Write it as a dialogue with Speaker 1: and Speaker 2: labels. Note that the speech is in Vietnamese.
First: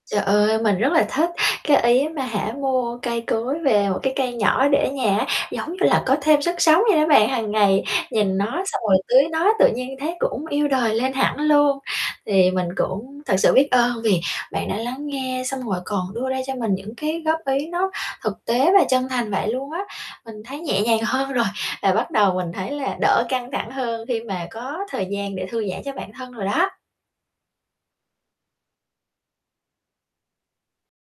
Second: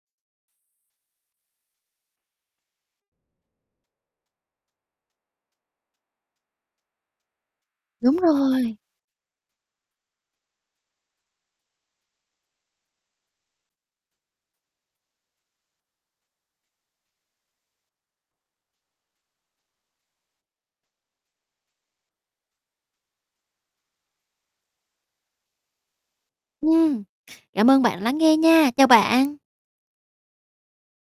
Speaker 1: Trời ơi, mình rất là thích cái, ý á mà hả, mua cây cối về một cái cây nhỏ để ở nhà á, giống như là có thêm sức sống vậy đó bạn. Hằng ngày
Speaker 2: Đúng
Speaker 1: nhìn nó
Speaker 2: rồi.
Speaker 1: xong rồi tưới nó, tự nhiên thấy cũng yêu đời lên hẳn luôn. Thì mình cũng thực sự biết ơn vì bạn đã lắng nghe xong rồi còn đưa ra cho mình những cái góp ý nó thực tế và chân thành vậy luôn á. Mình thấy nhẹ nhàng hơn rồi, và bắt đầu mình thấy là đỡ căng thẳng hơn khi mà có thời gian để thư giãn cho bản thân rồi đó.
Speaker 2: Ừm, cảm ơn bạn đã lắng nghe nha. Chào bạn.